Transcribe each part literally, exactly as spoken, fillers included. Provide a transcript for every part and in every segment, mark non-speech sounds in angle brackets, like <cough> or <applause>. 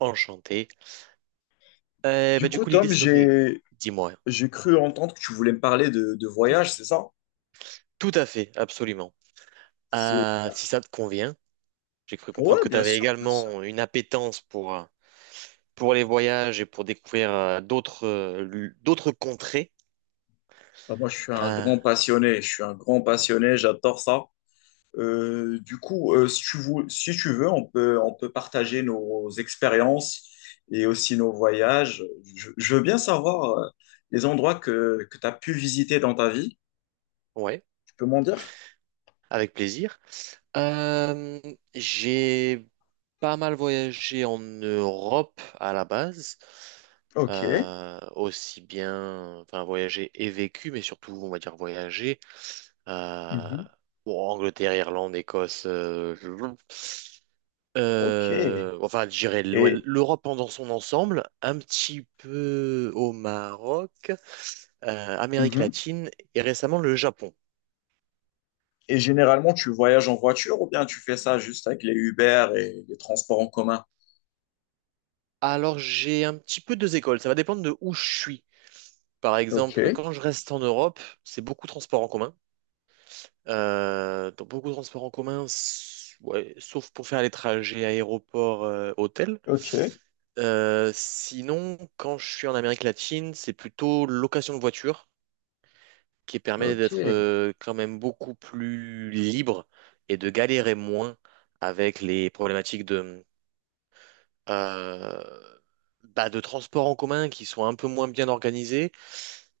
Enchanté. Euh, Du bah, Du coup, coup, l'idée, Tom, ce serait, j'ai dis-moi, j'ai cru entendre que tu voulais me parler de, de voyage, c'est ça? tout à fait, absolument. C'est- Euh, si ça te convient, j'ai cru comprendre Ouais, que tu bien avais sûr, bien sûr. également une appétence pour, euh, pour les voyages et pour découvrir euh, d'autres euh, lu- d'autres contrées. Bah, moi, je suis un Euh, grand passionné, je suis un grand passionné, j'adore ça. Euh, du coup, euh, si tu veux, si tu veux, on peut, on peut partager nos expériences et aussi nos voyages. Je, je veux bien savoir euh, les endroits que, que tu as pu visiter dans ta vie. ouais, Tu peux m'en dire? avec plaisir. Euh, j'ai pas mal voyagé en Europe à la base, Ok. euh, aussi bien, enfin voyagé et vécu, mais surtout, on va dire voyager. euh, Mhm. bon, Angleterre, Irlande, Écosse, euh, Ok. euh, enfin, je dirais l'O- Et... l'Europe dans son ensemble, un petit peu au Maroc, euh, Amérique mhm. latine et récemment le Japon. Et généralement, tu voyages en voiture ou bien tu fais ça juste avec les Uber et les transports en commun? Alors, j'ai un petit peu deux écoles, ça va dépendre de où je suis. Par Ok, exemple, quand je reste en Europe, c'est beaucoup de transports en commun. Euh, donc beaucoup de transports en commun, s- ouais, sauf pour faire les trajets aéroport-hôtel. ok, Sinon, quand je suis en Amérique latine, c'est plutôt location de voiture qui permet ok. d'être euh, quand même beaucoup plus libre et de galérer moins avec les problématiques euh, bah, de transports en commun qui sont un peu moins bien organisés.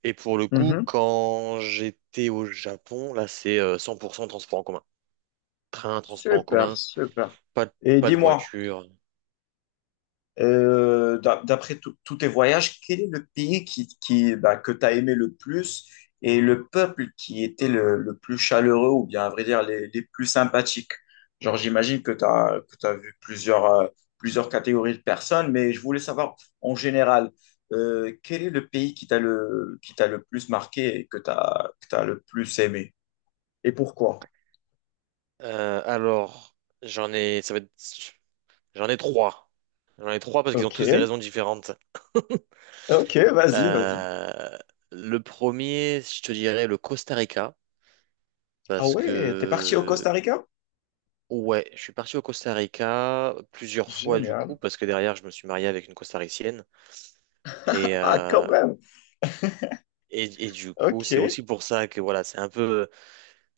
Et pour le coup, Mhm. quand j'étais au Japon, là, c'est euh, cent pour cent transport en commun. Train, transport en Super, commun, super. pas de, Et pas de dis-moi, voiture. Euh, d'a- d'après tout- tous tes voyages, quel est le pays qui, qui, bah, que tu as aimé le plus et le peuple qui était le, le plus chaleureux ou bien, à vrai dire, les, les plus sympathiques? Genre, j'imagine que tu as, que tu vu plusieurs, euh, plusieurs catégories de personnes, mais je voulais savoir en général, euh, quel est le pays qui t'a le, qui t'a le plus marqué et que tu as, que t'as le plus aimé et pourquoi? Euh, alors, j'en ai, ça va être- j'en ai trois. J'en ai trois parce qu'ils ont Ok, tous des raisons différentes. ok, vas-y, vas-y. Euh, le premier, je te dirais le Costa Rica, Ah parce ouais, t'es parti au que Costa Rica? ouais, je suis parti au Costa Rica plusieurs fois du Génial. coup, parce que derrière, je me suis marié avec une Costaricienne. Et, Ah, quand euh, même. et, et du coup, c'est Ok. aussi pour ça que voilà, c'est un peu euh,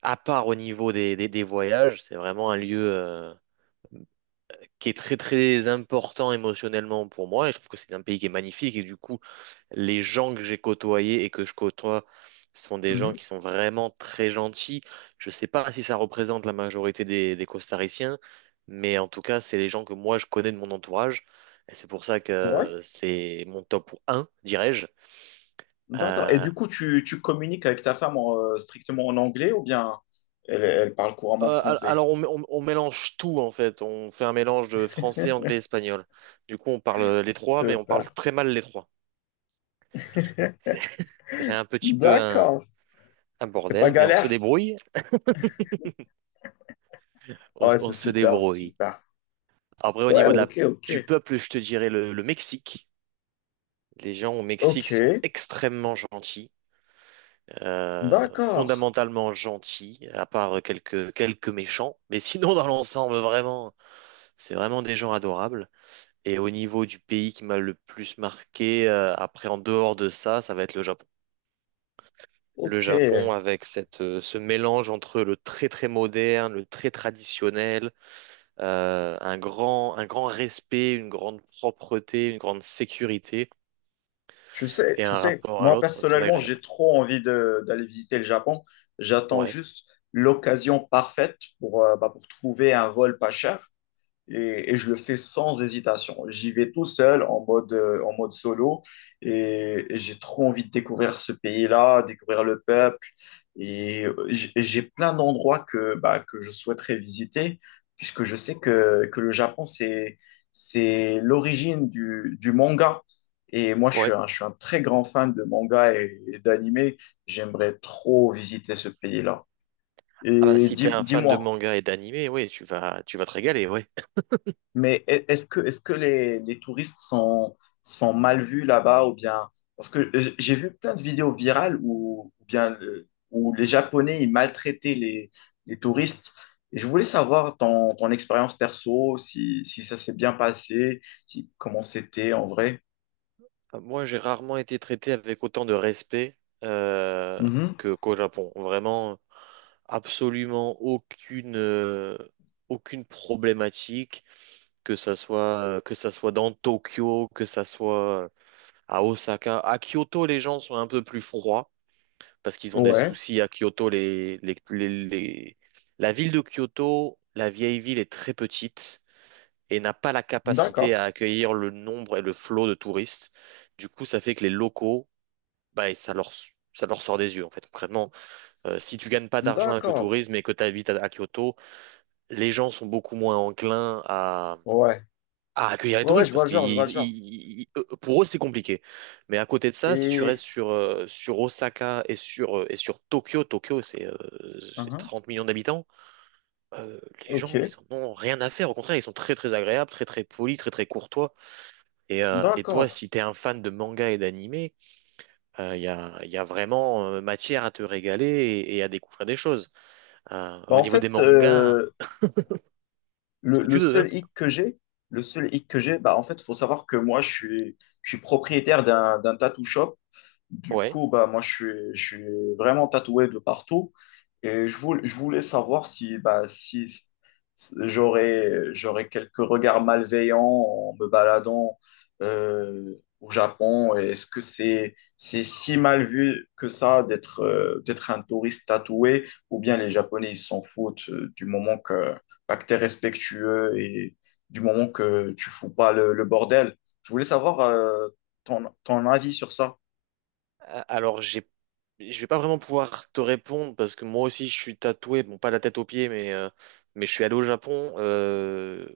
à part au niveau des, des, des voyages. C'est vraiment un lieu euh, qui est très très important émotionnellement pour moi. Et je trouve que c'est un pays qui est magnifique. Et du coup, les gens que j'ai côtoyés et que je côtoie sont des gens Mhm. qui sont vraiment très gentils. Je ne sais pas si ça représente la majorité des, des Costariciens, mais en tout cas, c'est les gens que moi je connais de mon entourage. Et c'est pour ça Ouais, que c'est mon top un, dirais-je. d'accord. Et Euh, du coup, tu, tu communiques avec ta femme en, euh, strictement en anglais ou bien elle, elle parle couramment euh, al- français? alors, on, on- on mélange tout en fait. On fait un mélange de français, anglais, <laughs> espagnol. Du coup, on parle les trois, mais on parle Super. très mal les trois. C'est- <laughs> Ça fait un petit peu un, D'accord. un C'est pas bordel, mais on se galère? débrouille. On, Ouais, on c'est se super, c'est débrouille. super. Après, au Ouais, niveau de la, ok, ok. du peuple, je te dirais le, le Mexique. Les gens au Mexique Ok, sont extrêmement gentils, euh, d'accord. fondamentalement gentils, à part quelques, quelques méchants. Mais sinon, dans l'ensemble, vraiment, c'est vraiment des gens adorables. Et au niveau du pays qui m'a le plus marqué, euh, après, en dehors de ça, ça va être le Japon. Le Ok. Japon avec cette, euh, ce mélange entre le très très moderne, le très traditionnel, euh, un grand, un grand respect, une grande propreté, une grande sécurité Tu sais, et tu un sais, rapport à moi l'autre très personnellement, agréable. j'ai trop envie de, d'aller visiter le Japon. J'attends Ouais, juste l'occasion parfaite pour, euh, bah, pour trouver un vol pas cher et, et je le fais sans hésitation. J'y vais tout seul en mode, euh, en mode solo et, et j'ai trop envie de découvrir ce pays-là, découvrir le peuple et euh, j- et j'ai plein d'endroits que, bah, que je souhaiterais visiter puisque je sais que, que le Japon, c'est, c'est l'origine du, du manga. Et moi, je suis ouais. un, je suis un très grand fan de manga et, et d'animé. J'aimerais trop visiter ce pays-là. Ah bah Et si t'es dis, un fan de dis-moi, manga et d'animé, oui tu vas, tu vas te régaler, ouais. Mais e- est-ce que, est-ce que les, les touristes sont, sont mal vus là-bas ou bien... Parce que j- j'ai vu plein de vidéos virales où, ou bien, euh, où les Japonais ils maltraitaient les, les touristes. Et je voulais savoir ton, ton expérience perso, si, si ça s'est bien passé, si- comment c'était en vrai. Moi, j'ai rarement été traité avec autant de respect euh, Mhm. que qu'au Japon. Vraiment, absolument aucune, euh, aucune problématique, que ça soit, que ça soit dans Tokyo, que ça soit à Osaka. À Kyoto, les gens sont un peu plus froids, parce qu'ils ont des Ouais, soucis à Kyoto. Les, les, les- les- La ville de Kyoto, la vieille ville, est très petite et n'a pas la capacité d'accord, à accueillir le nombre et le flot de touristes. Du coup, ça fait que les locaux, bah, ça leur, ça leur sort des yeux, en fait, concrètement. Euh, si tu gagnes pas d'argent avec le d'accord. tourisme et que tu habites à, à Kyoto, les gens sont beaucoup moins enclins à Ouais, à accueillir les ouais, ouais, touristes je parce vois le que genre, je vois ils- le genre. ils- ils- eux- pour eux c'est compliqué. Mais à côté de ça, si tu Et... restes sur, euh, sur Osaka et sur, euh, et sur Tokyo, Tokyo c'est euh, c'est Mhm. trente millions d'habitants, euh, les Ok, gens ils en ont rien à faire. Au contraire, ils sont très très agréables, très très polis, très très courtois. Et, euh, et toi, d'accord. si t'es un fan de manga et d'animé, euh, il y a, y a vraiment euh, matière à te régaler et, et à découvrir des choses. Euh, Bah, au en niveau des fait, mangas, euh, ce Le, que le tu veux, hein. seul hic que j'ai, le seul hic que j'ai, bah en fait, faut savoir que moi, je suis, je suis propriétaire d'un, d'un tattoo shop. Du Ouais. coup, bah moi, je suis, je suis vraiment tatoué de partout. Et je voulais, je voulais savoir si, bah, si si j'aurais, j'aurais quelques regards malveillants en me baladant euh, au Japon. Et est-ce que c'est, c'est si mal vu que ça d'être euh, d'être un touriste tatoué? Ou bien les Japonais, ils s'en foutent euh, du moment que acteur respectueux et du moment que tu fous pas le, le bordel. Je voulais savoir euh, ton, ton avis sur ça. Euh, Alors, j'ai, je vais pas vraiment pouvoir te répondre parce que moi aussi je suis tatoué, bon pas la tête aux pieds, mais, euh, mais je suis allé au Japon euh,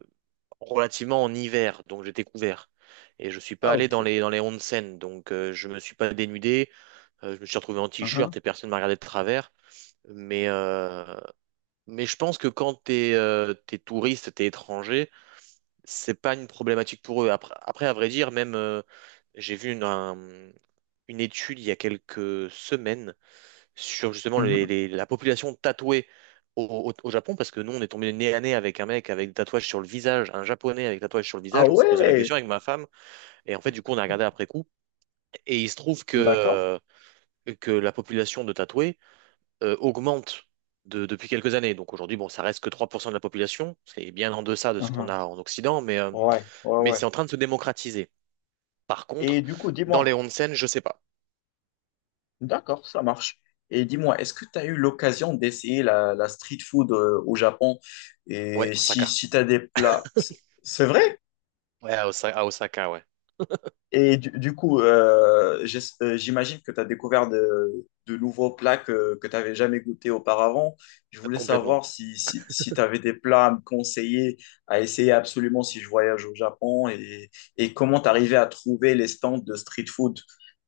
relativement en hiver, donc j'étais couvert. Et je suis pas Ah, allé ok. dans les, dans les onsen, donc euh, je me suis pas dénudé, euh, je me suis retrouvé en Mhm, t-shirt et personne m'a regardé de travers. Mais, euh, mais je pense que quand t'es euh, t'es touriste, t'es étranger, c'est pas une problématique pour eux. Après, après à vrai dire, même euh, j'ai vu une, un- une étude il y a quelques semaines sur justement les- mhm. les- la population tatouée au, au- au Japon, parce que nous, on est tombé nez à nez avec un mec avec des tatouages sur le visage, un japonais avec des tatouages sur le Ah visage, on s'est posé la ouais, question avec ma femme, et en fait, du coup, on a regardé après coup, et il se trouve d'accord. que, que la population de tatoués euh, augmente de- depuis quelques années. Donc aujourd'hui, bon, ça reste que trois pour cent de la population, c'est bien en deçà de ce qu'on Mhm. a en Occident, mais, euh, Ouais, ouais, mais ouais. c'est en train de se démocratiser. Par contre, Et du coup, dans les dis-moi, onsen, je sais pas. d'accord, ça marche. Et dis-moi, est-ce que tu as eu l'occasion d'essayer la, la street food euh, au Japon? Ouais, Et si, Osaka. si tu as des plats, c'est c'est vrai? Ouais, à Osa- à Osaka, ouais. Et du, du coup, euh, j'es- euh, j'imagine que tu as découvert de, de nouveaux plats que, que tu n'avais jamais goûté auparavant. Je voulais Complètement. savoir si, si, si tu avais des plats à me conseiller, à essayer absolument si je voyage au Japon et, et comment tu arrivais à trouver les stands de street food.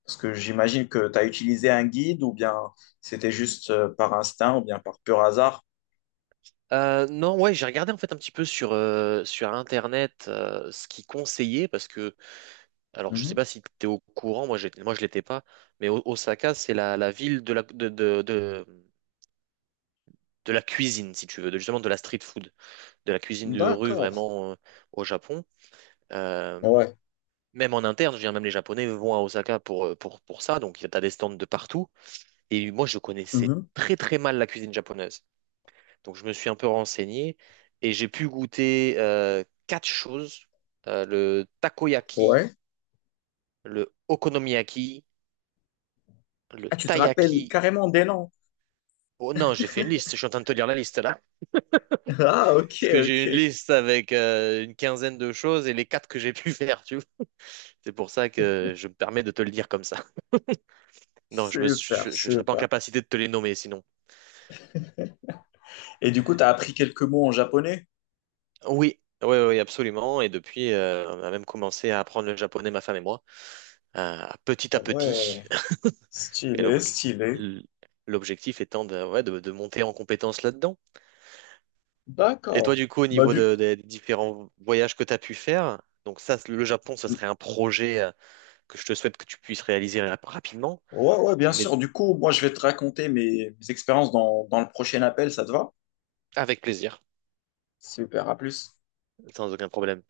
Parce que j'imagine que tu as utilisé un guide ou bien c'était juste euh, par instinct ou bien par pur hasard. Euh, non, Ouais, j'ai regardé en fait un petit peu sur, euh, sur Internet euh, ce qu'ils conseillaient parce que, alors je sais Mhm. pas si tu es au courant, moi, j'étais- moi je l'étais pas, mais O- Osaka c'est la, la ville de la, de, de, de, de la cuisine, si tu veux, de, justement de la street food, de la cuisine de rue D'accord. vraiment euh, au Japon. Euh, Ouais. même en interne, je veux dire, même les Japonais vont à Osaka pour, euh, pour, pour ça, donc tu as des stands de partout. Et moi je connaissais Mhm. très très mal la cuisine japonaise. Donc je me suis un peu renseigné et j'ai pu goûter euh, quatre choses. Euh, le takoyaki, Ouais. le okonomiyaki, le Ah, tu te rappelles taiyaki. carrément des noms. Oh non, j'ai fait une liste, je suis en train de te lire la liste là. <laughs> Ah, ok, Parce que j'ai une ok. liste avec euh, une quinzaine de choses et les quatre que j'ai pu <laughs> faire, tu vois. C'est pour ça que je me permets de te le dire comme ça. Non, je me, suis- Super, je, ne serais pas en super. capacité de te les nommer sinon. Et du coup, tu as appris quelques mots en japonais? Oui, oui, oui, absolument. Et depuis, euh, on a même commencé à apprendre le japonais, ma femme et moi, euh, petit Ah à petit. ouais, Et stylé, l'ob- stylé. l- l'objectif étant de, ouais, de, de monter en compétence là-dedans. Et toi, D'accord. du coup, au Bah niveau du... de- des différents voyages que tu as pu faire, donc ça, le Japon, ce serait un projet euh, que je te souhaite que tu puisses réaliser rap- rapidement, Ouais, ouais, bien mais sûr. Du coup, moi, je vais te raconter mes, mes expériences dans, dans le prochain appel, ça te va? avec plaisir, Super, à plus. sans aucun problème.